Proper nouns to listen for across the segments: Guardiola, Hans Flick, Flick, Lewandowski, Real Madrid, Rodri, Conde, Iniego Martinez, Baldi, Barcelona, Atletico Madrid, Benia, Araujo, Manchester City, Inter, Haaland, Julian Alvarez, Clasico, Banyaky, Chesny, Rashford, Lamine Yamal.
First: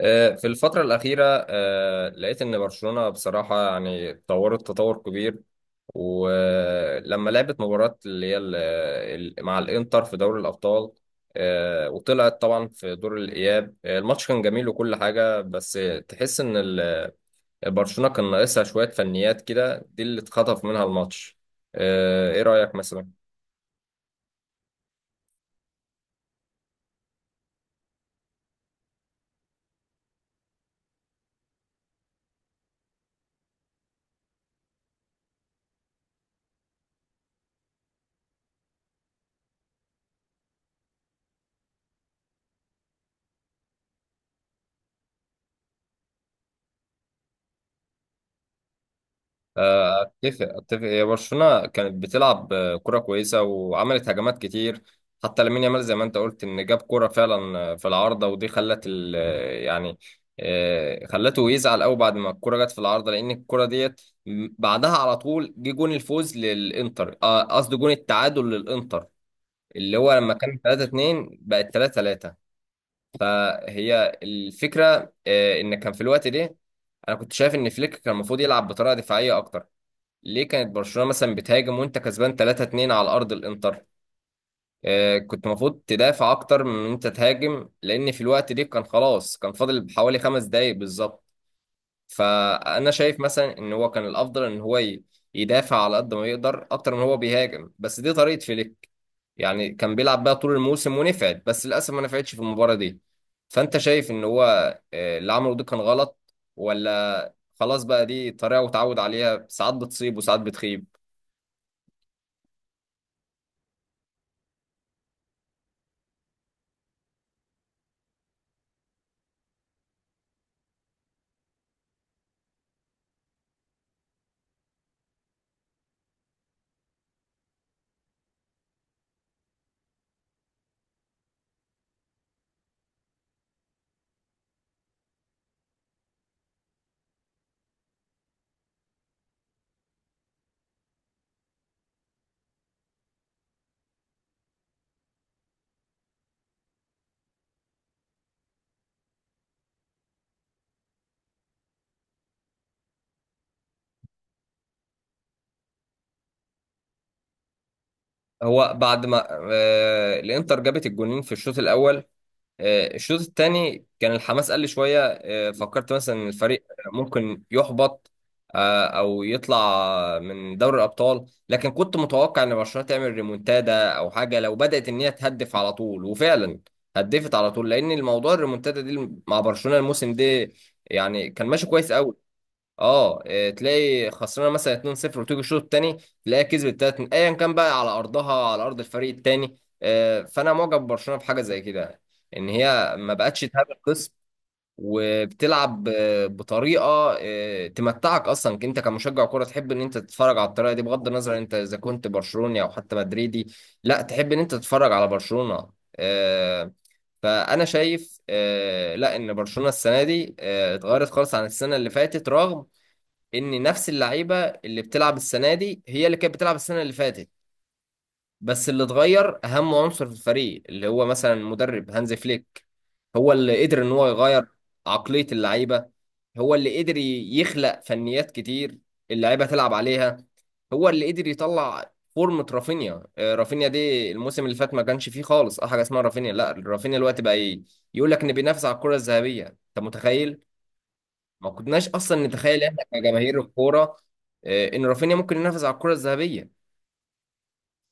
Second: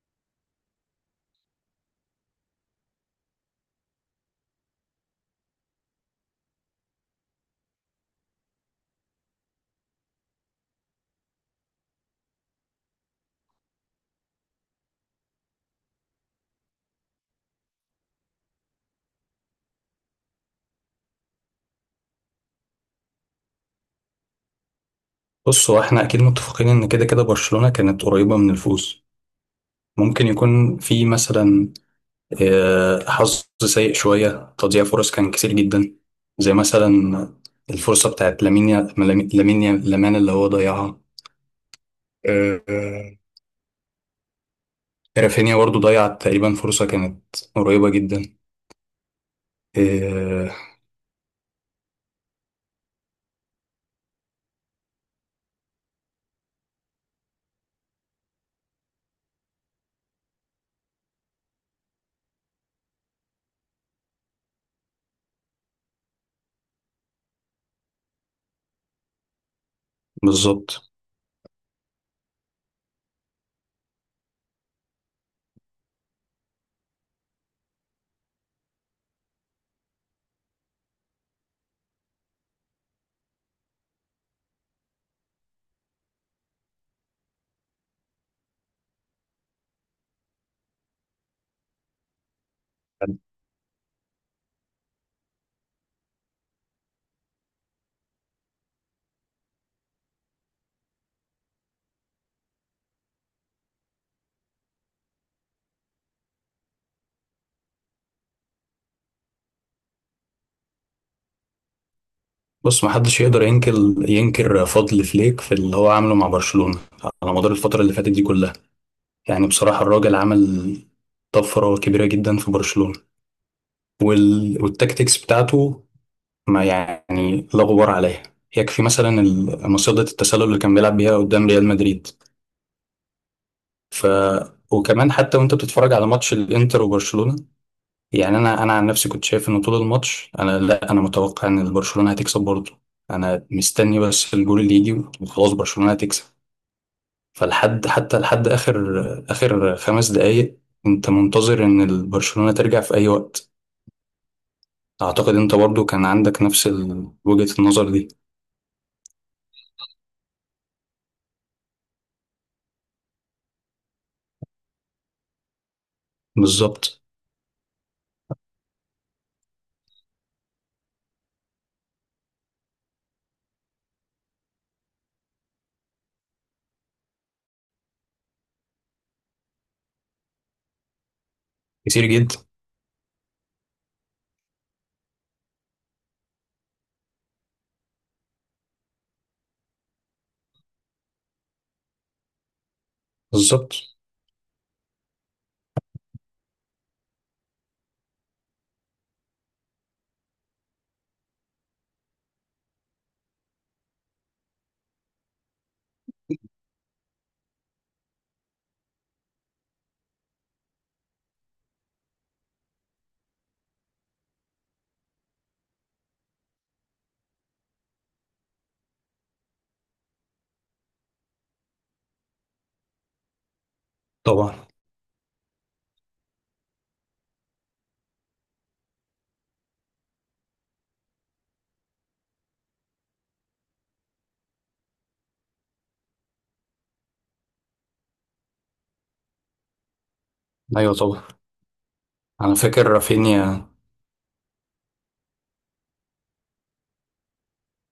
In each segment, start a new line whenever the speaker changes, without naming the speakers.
في الفترة الأخيرة لقيت إن برشلونة بصراحة يعني اتطورت تطور كبير. ولما لعبت مباراة اللي هي مع الإنتر في دوري الأبطال، وطلعت طبعا في دور الإياب. الماتش كان جميل وكل حاجة، بس تحس إن برشلونة كان ناقصها شوية فنيات كده، دي اللي اتخطف منها الماتش. إيه رأيك مثلا؟
بص، هو احنا اكيد متفقين ان كده كده برشلونة كانت قريبة من الفوز. ممكن يكون في مثلا حظ سيء شوية، تضييع فرص كان كتير جدا. زي مثلا الفرصة بتاعت لامين يا- لامين لامين يا- لامان اللي هو ضيعها. آه، آه، رافينيا برضو ضيع تقريبا فرصة كانت قريبة جدا.
اتفق
آه،
اتفق. هي برشلونه كانت بتلعب كره كويسه وعملت هجمات كتير. حتى لامين يامال، زي ما انت قلت، ان جاب كره فعلا في العارضه، ودي خلت ال آه، يعني آه، خلته يزعل قوي بعد ما الكره جت في العارضه، لان الكره ديت بعدها على طول جه جون الفوز للانتر. قصدي جون التعادل للانتر، اللي هو لما كان 3
بالظبط.
2 بقت 3-3. فهي الفكره ان كان في الوقت ده، انا كنت شايف ان فليك كان المفروض يلعب بطريقه دفاعيه اكتر. ليه كانت برشلونة مثلا بتهاجم وانت كسبان 3-2 على ارض الانتر؟ آه، كنت المفروض تدافع اكتر من ان انت تهاجم، لان في الوقت دي كان خلاص كان فاضل حوالي 5 دقايق بالظبط. فانا شايف مثلا ان هو كان الافضل ان هو يدافع على قد ما يقدر اكتر من هو بيهاجم، بس دي طريقة فليك. يعني كان بيلعب بيها طول الموسم ونفعت، بس للاسف ما نفعتش في المباراة دي. فانت شايف ان هو اللي عمله ده كان غلط، ولا خلاص بقى دي طريقة وتعود عليها، ساعات بتصيب وساعات بتخيب؟
بص، محدش يقدر ينكر فضل فليك في اللي هو عامله مع برشلونة على مدار الفترة اللي فاتت دي كلها. يعني بصراحة الراجل عمل طفرة كبيرة جدا في برشلونة، والتكتيكس بتاعته ما يعني لا غبار عليها. يكفي مثلا مصيدة التسلل اللي كان بيلعب بيها قدام ريال مدريد. ف وكمان، حتى وانت بتتفرج على ماتش الانتر وبرشلونة، يعني انا عن نفسي كنت شايف ان طول الماتش انا، لا، انا متوقع ان برشلونة هتكسب برضه. انا مستني بس الجول اللي يجي وخلاص برشلونة هتكسب. فلحد حتى لحد اخر 5 دقايق، انت منتظر ان البرشلونة ترجع في اي وقت. اعتقد انت برضو كان عندك نفس وجهة النظر دي.
هو بعد ما الانتر جابت الجونين في الشوط الاول، الشوط الثاني كان الحماس قل شويه. فكرت مثلا ان الفريق
بالظبط.
ممكن يحبط او يطلع من دوري الابطال، لكن كنت متوقع ان برشلونه تعمل ريمونتادا او حاجه لو بدات ان هي تهدف على طول. وفعلا هدفت على طول، لان الموضوع الريمونتادا دي مع برشلونه الموسم ده يعني كان ماشي كويس
كتير
قوي.
جدا.
اه إيه، تلاقي خسرانه مثلا 2-0، وتيجي الشوط الثاني تلاقيها كسبت 3 ايا كان، بقى على ارضها على ارض الفريق الثاني. فانا معجب ببرشلونه في حاجه زي كده، ان هي ما بقتش تهاب
بالظبط.
الخصم وبتلعب بطريقه تمتعك اصلا. انت كمشجع كوره تحب ان انت تتفرج على الطريقه دي، بغض النظر انت اذا كنت برشلوني او حتى مدريدي، لا تحب ان انت تتفرج على برشلونه. آه، فانا شايف لا ان برشلونه السنه دي اتغيرت خالص عن السنه اللي فاتت، رغم ان نفس اللعيبه اللي بتلعب السنه دي هي اللي كانت بتلعب السنه اللي فاتت. بس اللي اتغير اهم عنصر في الفريق، اللي هو مثلا المدرب هانز فليك. هو اللي قدر ان هو يغير
طبعا.
عقليه اللعيبه، هو اللي قدر يخلق فنيات كتير اللعيبه تلعب عليها، هو اللي قدر يطلع فورمة رافينيا. رافينيا دي الموسم اللي فات ما كانش فيه خالص اه حاجه اسمها رافينيا. لا، رافينيا الوقت بقى ايه، يقول لك ان بينافس على الكره الذهبيه، انت متخيل؟
ايوه طبعا.
ما كناش اصلا
انا
نتخيل احنا
فاكر
كجماهير
رافينيا.
الكوره ان رافينيا ممكن ينافس على الكره الذهبيه.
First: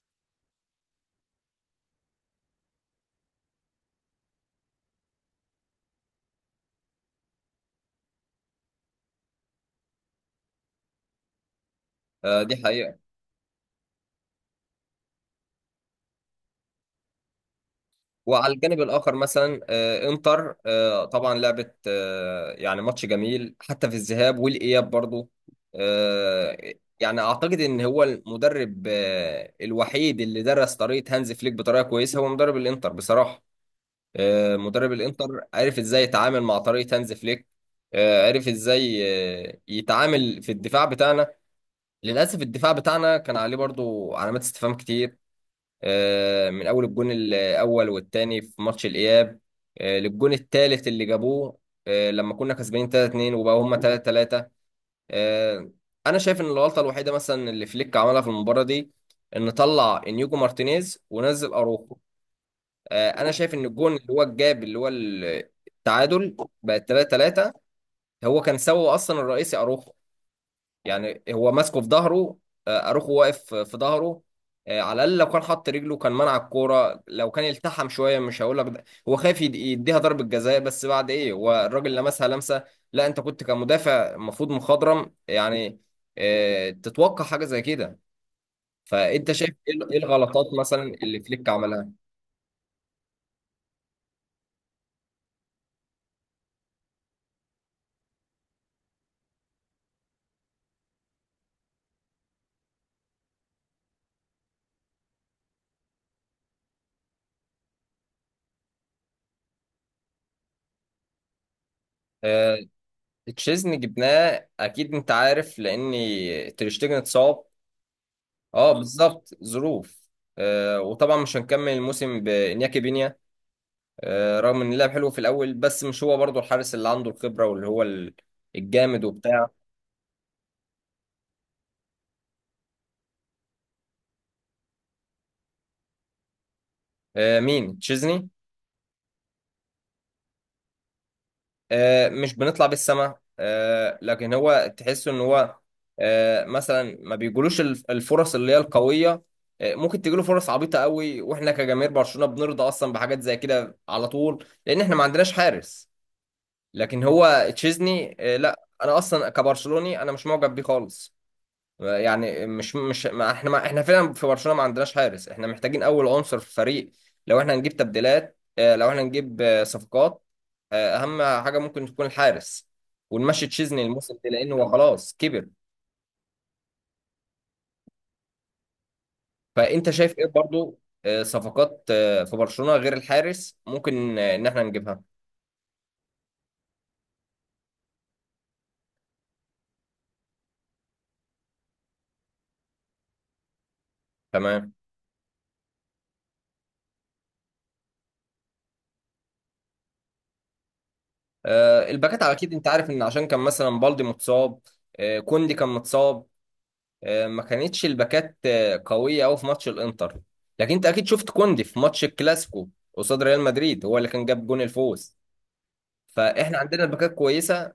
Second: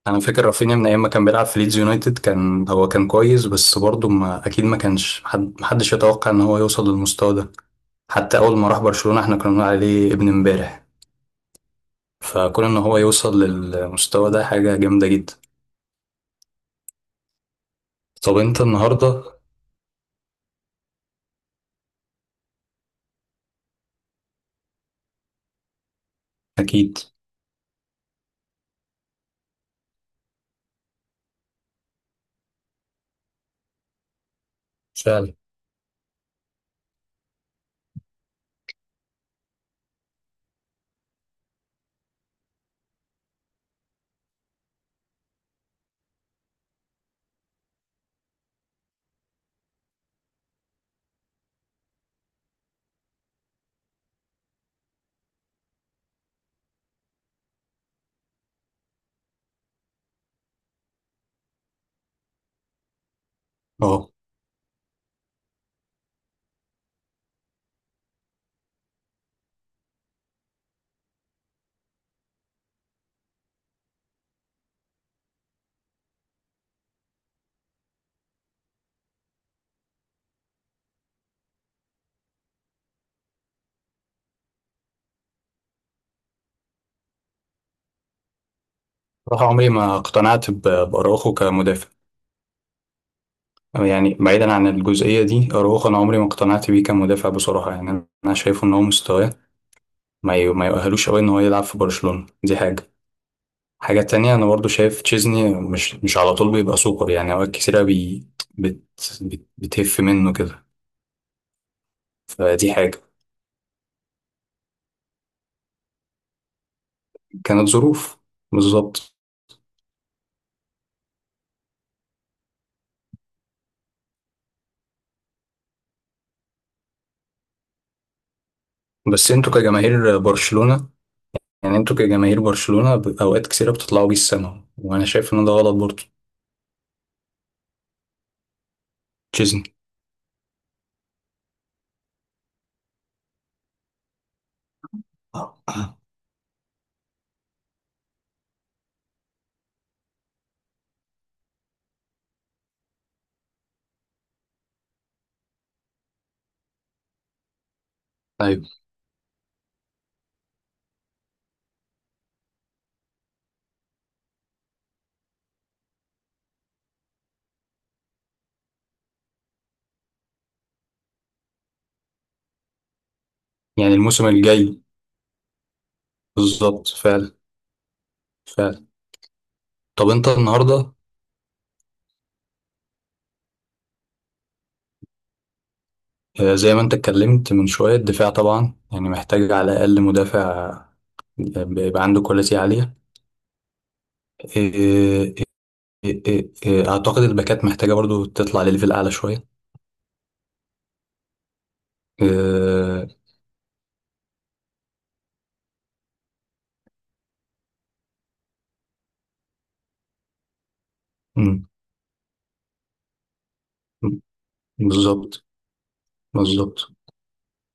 انا فاكر رافينيا من ايام ما كان بيلعب في ليدز يونايتد، كان هو كان كويس، بس برضو ما اكيد ما كانش حد محدش يتوقع ان هو يوصل للمستوى ده. حتى اول ما راح برشلونة احنا كنا بنقول عليه ابن امبارح.
دي
فكون ان هو
حقيقه.
يوصل للمستوى ده حاجة جامدة جدا. طب
وعلى
انت
الجانب الاخر
النهارده؟
مثلا انتر طبعا لعبت يعني ماتش جميل حتى في الذهاب والاياب برضو. آه،
اكيد.
يعني اعتقد ان هو المدرب الوحيد اللي درس طريقه هانز فليك بطريقه كويسه هو مدرب الانتر بصراحه. مدرب الانتر
فعلا.
عرف ازاي يتعامل مع طريقه هانز فليك. عرف ازاي يتعامل في الدفاع بتاعنا. للأسف الدفاع بتاعنا كان عليه برضو علامات استفهام كتير، من أول الجون الأول والتاني في ماتش الإياب، للجون التالت اللي جابوه لما كنا كسبانين 3-2 وبقوا هما 3-3. آه، أنا شايف إن الغلطة الوحيدة مثلا اللي فليك عملها في المباراة دي، إن طلع إنيجو مارتينيز ونزل أروخو. أنا شايف إن الجون اللي
اه.
هو الجاب اللي هو التعادل بقت 3-3، هو كان سببه أصلا الرئيسي أروخو. يعني هو ماسكه في ظهره، اروخو واقف في ظهره. على الاقل لو كان حط رجله كان منع الكوره، لو كان التحم شويه، مش هقول لك هو خايف يديها ضربه جزاء، بس بعد ايه؟ هو الراجل لمسها لمسه. لا، انت كنت كمدافع المفروض مخضرم، يعني تتوقع حاجه زي كده. فانت
بصراحه
شايف
عمري
ايه
ما
إيه الغلطات
اقتنعت
مثلا اللي
باراوخو
فليك عملها؟
كمدافع. يعني بعيدا عن الجزئيه دي اراوخو، انا عمري ما اقتنعت بيه كمدافع بصراحه يعني. انا شايف ان هو مستواه ما يؤهلوش قوي ان هو يلعب في برشلونه. دي حاجه. حاجه تانية، انا برضو شايف تشيزني مش على طول بيبقى سوبر. يعني اوقات كتيره بي بت بت بتهف منه كده.
آه،
فدي حاجه.
تشيزني جبناه اكيد، انت عارف، لان تريشتجن اتصاب.
كانت ظروف.
اه
بالظبط.
بالظبط، ظروف. وطبعا مش هنكمل الموسم بانياكي بينيا. رغم ان اللعب حلو في الاول، بس مش هو برضو الحارس اللي عنده الخبره واللي هو الجامد
بس
وبتاع.
انتوا كجماهير برشلونة اوقات كثيرة بتطلعوا بيه السما، وانا شايف ان ده غلط برضه.
آه، مين؟ تشيزني؟
تشيزني.
مش بنطلع بالسما، لكن هو تحس ان هو مثلا ما بيجولوش الفرص اللي هي القويه. ممكن تجيله فرص عبيطه قوي، واحنا كجماهير برشلونه بنرضى اصلا بحاجات زي كده على طول، لان احنا ما عندناش حارس. لكن هو تشيزني، لا
ايوه.
انا اصلا كبرشلوني انا مش معجب بيه خالص. يعني مش ما احنا فعلا في برشلونة ما عندناش حارس. احنا محتاجين اول عنصر في الفريق لو احنا هنجيب تبديلات، لو احنا هنجيب صفقات، اهم حاجة ممكن تكون الحارس. ونمشي تشيزني
يعني
الموسم
الموسم
ده لانه هو
الجاي.
خلاص كبر.
بالظبط. فعلا. فعلا.
فانت
طب
شايف ايه
انت
برضو
النهارده؟
صفقات في برشلونة غير الحارس ممكن ان احنا نجيبها؟
زي ما انت اتكلمت من شويه، الدفاع طبعا يعني محتاج على الاقل مدافع بيبقى عنده كواليتي عاليه. آه،
تمام.
آه، اعتقد الباكات محتاجه برضو تطلع لليفل اعلى شويه.
الباكات اكيد انت عارف، ان
آه،
عشان كان مثلا بالدي متصاب، كوندي كان متصاب، ما كانتش الباكات قوية أوي في ماتش الإنتر. لكن أنت أكيد شفت كوندي
مم،
في ماتش الكلاسيكو قصاد ريال مدريد، هو اللي كان جاب جون الفوز.
بالظبط.
فإحنا عندنا
بالظبط.
باكات كويسة،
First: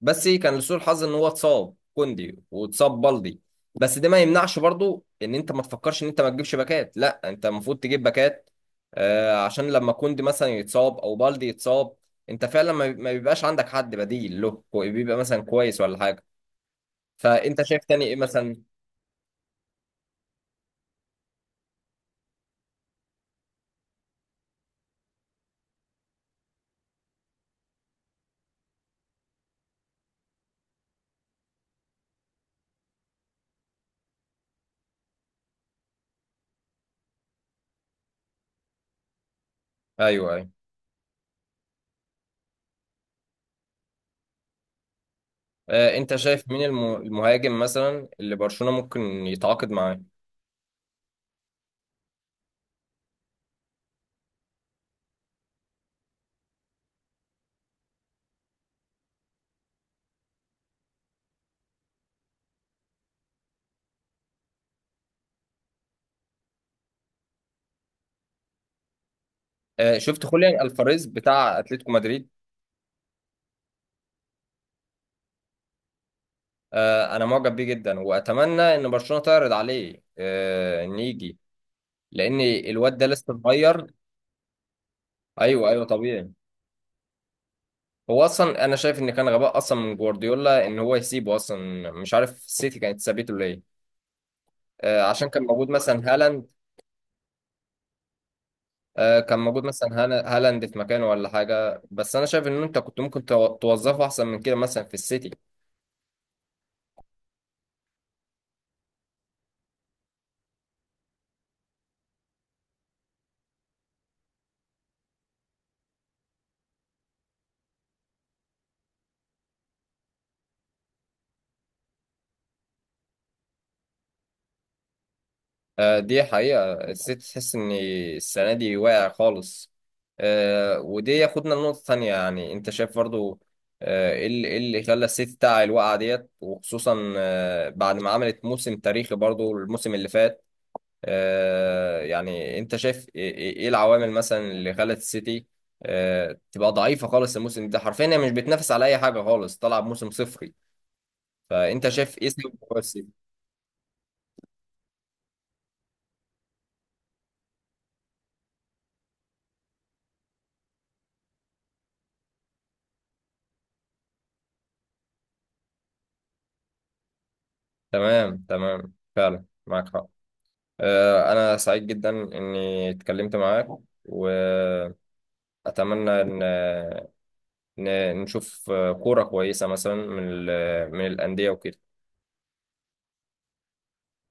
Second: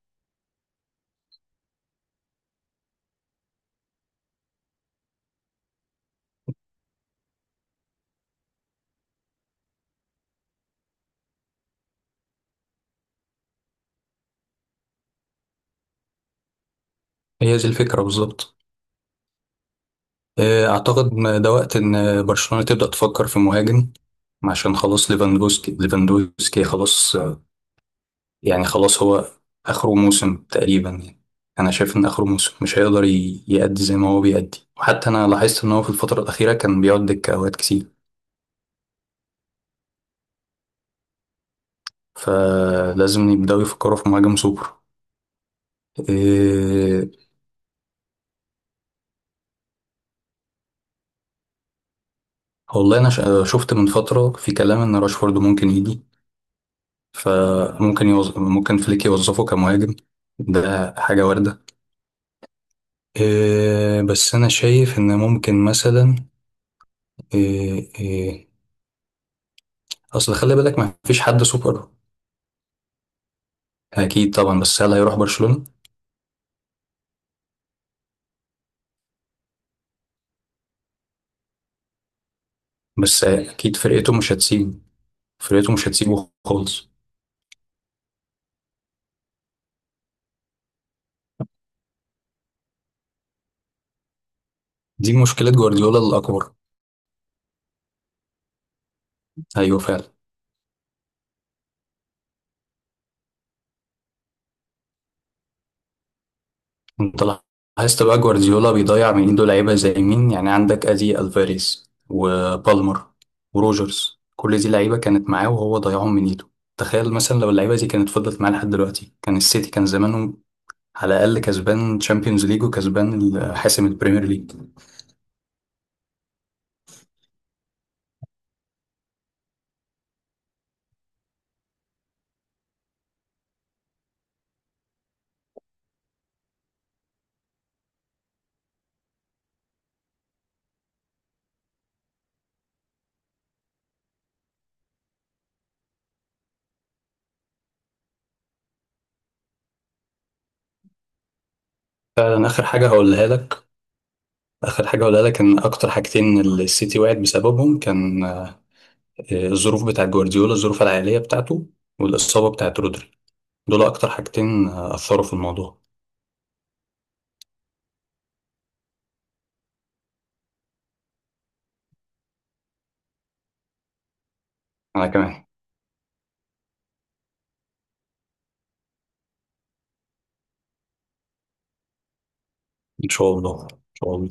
بس كان لسوء الحظ إن هو اتصاب كوندي واتصاب بالدي. بس ده ما يمنعش برضو إن أنت ما تفكرش إن أنت ما تجيبش باكات، لا أنت المفروض تجيب باكات، عشان لما كوندي مثلا يتصاب أو بالدي يتصاب، أنت فعلا ما بيبقاش عندك حد بديل له بيبقى مثلا كويس ولا حاجة.
هي
فأنت
دي
شايف
الفكره
تاني إيه مثلا؟
بالظبط. أعتقد إن ده وقت إن برشلونة تبدأ تفكر في مهاجم، عشان خلاص ليفاندوسكي، ليفاندوسكي خلاص. يعني خلاص هو آخره موسم تقريبا يعني. أنا شايف إن آخره موسم مش هيقدر يأدي زي ما هو بيأدي، وحتى أنا لاحظت إن هو في الفترة الأخيرة كان بيقعد دكة أوقات كتير.
أيوه، أيوه.
فلازم يبدأوا يفكروا في مهاجم سوبر.
انت شايف مين
إيه.
المهاجم مثلا اللي برشلونة ممكن يتعاقد معاه؟
والله، أنا شفت من فترة في كلام إن راشفورد ممكن يجي. ممكن فليك يوظفه كمهاجم. ده حاجة واردة. إيه، بس انا شايف ان ممكن مثلا. إيه إيه.
شفت
اصل خلي
خوليان
بالك ما
الفاريز
فيش حد
بتاع
سوبر.
اتلتيكو مدريد؟
اكيد طبعا، بس هل هيروح برشلونة؟
انا معجب بيه جدا واتمنى ان برشلونة تعرض عليه ان يجي، لان الواد ده
بس
لسه
اكيد
صغير.
فرقته مش هتسيبه.
ايوه،
فرقته
ايوه،
مش هتسيبه
طبيعي.
خالص.
هو اصلا انا شايف ان كان غباء اصلا من جوارديولا ان هو يسيبه اصلا، مش عارف السيتي كانت سابته ليه.
دي
عشان كان
مشكلة
موجود
جوارديولا
مثلا هالاند،
الاكبر.
كان موجود
ايوه
مثلا
فعلا.
هالاند في مكانه ولا حاجه، بس انا شايف ان انت كنت ممكن توظفه احسن من كده مثلا في السيتي.
انت لاحظت بقى جوارديولا بيضيع من ايده لعيبة زي مين؟ يعني عندك ادي الفاريز وبالمر وروجرز، كل دي لعيبة كانت معاه وهو ضيعهم من ايده. تخيل مثلا لو اللعيبة دي كانت فضلت معاه لحد دلوقتي، كان السيتي كان زمانه على الأقل كسبان تشامبيونز ليج وكسبان حاسم البريمير ليج.
دي حقيقة. السيتي تحس إن السنة دي واقع خالص. ودي ياخدنا لنقطة تانية. يعني أنت شايف برضو إيه اللي إيه اللي خلى السيتي بتاع الوقعة ديت، وخصوصا بعد ما عملت موسم تاريخي برضو الموسم اللي فات. يعني أنت شايف إيه إيه العوامل مثلا اللي خلت السيتي تبقى ضعيفة خالص الموسم ده؟ حرفيا هي مش بتنافس على أي حاجة خالص، طالعة بموسم صفري. فأنت شايف إيه
فعلا.
سبب السيتي؟
آخر حاجة هقولها لك إن أكتر حاجتين السيتي وقعت بسببهم كان الظروف بتاعة جوارديولا، الظروف العائلية بتاعته، والإصابة بتاعة رودري. دول أكتر حاجتين أثروا في الموضوع.
تمام، تمام، فعلا معاك حق. أنا سعيد جدا إني اتكلمت معاك، وأتمنى
أنا كمان.
إن نشوف كورة كويسة مثلا من من الأندية وكده.
إن شاء الله إن شاء الله.